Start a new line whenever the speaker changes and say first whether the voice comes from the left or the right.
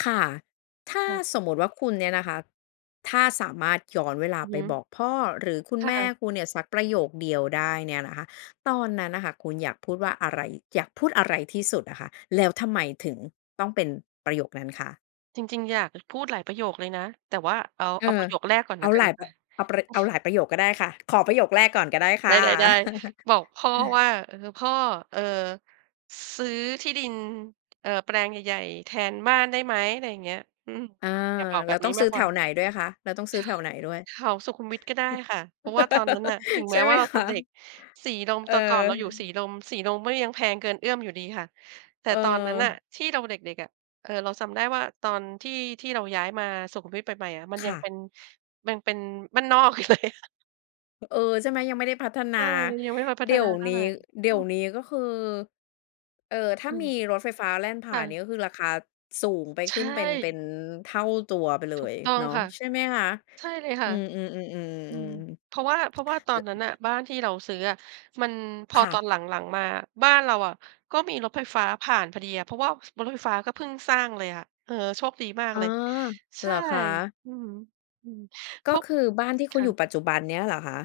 left: ค่ะ ถ้า
right: ค่ะ
left: สมมติว่าคุณเนี่ยนะคะ ถ้าสามารถย้อนเวลา
right: อือ
left: ไป
right: ฮ
left: บ
right: ึ
left: อกพ่อ หรือคุณ
right: ค่
left: แม่
right: ะ
left: คุณเนี่ยสักประโยคเดียวได้เนี่ยนะคะ ตอนนั้นน่ะค่ะ คุณอยากพูดว่าอะไร? อยากพูดอะไรที่สุดอะค่ะ? แล้วทำไมถึงต้องเป็นประโยคนั้นคะ?
right: จริง ๆ อยากจะพูดหลายประโยคเลยนะ แต่ว่าเอา
left: เออ
right: เอาประโยคแรกก่อน
left: เอ
right: ล
left: า
right: ะกั
left: หล
right: น
left: าย
right: ค
left: ป
right: ่ะ
left: เอาประ เอาหลายประโยคก็ได้ค่ะ ขอประโยคแรกก่อนก็ได้ค
right: ไ
left: ่ะ
right: ด้ ๆ ๆ บอกพ่อว่า "เอ่อ พ่อ เอ่อ ซื้อที่ดิน เอ่อ แปลงใหญ่ ๆ แทนบ้านได้ไหม?" อะไรอย่างเงี้ย อืม
left: เออ
right: อยากบอกแ
left: แล
right: บ
left: ้ว
right: บ
left: ต
right: นี
left: ้อ
right: ้
left: งซ
right: ม
left: ื้
right: า
left: อ
right: ก
left: แ
right: ก
left: ถ
right: ว่า
left: วไหนด้วยคะ? แล้วต้องซ
right: ใ
left: ื้
right: ช
left: อ
right: ่
left: แ
right: ค
left: ถ
right: ่
left: วไหนด
right: ะ
left: ้วย?
right: แถวสุขุมวิทก็ได้ค่ะ เพราะว่าตอนนั้นน่ะ ถึง
left: ใช
right: แม้
left: ่ไห
right: ว
left: ม
right: ่าเรา
left: ค
right: จะ
left: ะ?
right: เด็ก สีลม
left: เ
right: แต่ก่อนเราอยู่ส
left: ออ
right: ีลม สีลมก็ยังแพงเกินเอื้อมอยู่ดีค่ะ แต่
left: เ
right: ตอนนั้นน่ะ
left: ออ
right: ที่เราเด็ก ๆ อะ เออ เราจำได้ว่าตอนที่ ที่เราย้ายมาสุขุมวิทใหม่ ๆ อะ มัน
left: ค
right: ยั
left: ่
right: งเ
left: ะ
right: ป็น มันเป็นบ้านนอกอยู่ เลยค่ะ
left: เออ ใช่ไหม? ยังไม่ได้พัฒน
right: ใ
left: า
right: ช่ ยังไม่ค่อยพั
left: เด
right: ฒ
left: ี๋ย
right: นา
left: ว
right: เท่
left: นี
right: า
left: ้
right: ไร
left: เดี๋
right: อื
left: ยว
right: ม
left: นี้ ก็คือ เออ ถ้
right: อ
left: า
right: ื
left: มี
right: ม
left: รถไฟฟ้าแล่นผ่
right: ค
left: า
right: ่
left: นเน
right: ะ
left: ี่ย ก็คือ ราคาสูงไป
right: ใช
left: ขึ้นเป็น เป็
right: ่
left: นเท่าตัวไปเล
right: ถูก
left: ย
right: ต้อ
left: เ
right: ง
left: นาะ
right: ค่ะ
left: ใช่ไหมคะ?
right: ใช่เลยค
left: อื
right: ่ะ
left: ม
right: อืม
left: ๆ ๆ
right: เพ
left: ๆ
right: ราะว่า เพราะว่าตอน
left: ๆ ล
right: นั้นน่ะ บ้านที่เราซื้ออะ มัน พ
left: ค
right: อ
left: ่
right: ตอ
left: ะ
right: นหลัง ๆ มาอะ บ้านเราอะ ก็มีรถไฟฟ้าผ่านพอดีอะ เพราะว่า ฟ บนรถไฟฟ้าก็เพิ่งสร้างเลยอะ เออ โชคดีมา
left: อ
right: ก
left: ๋อ
right: เลย ใ
left: เ
right: ช
left: หร
right: ่
left: อคะ?
right: อือฮึ อืม เพ
left: ก็
right: ราะ
left: คือ บ้านที่
right: ค
left: คุณ
right: ่
left: อยู
right: ะ
left: ่ปัจจุบันเนี่ยหรอคะ?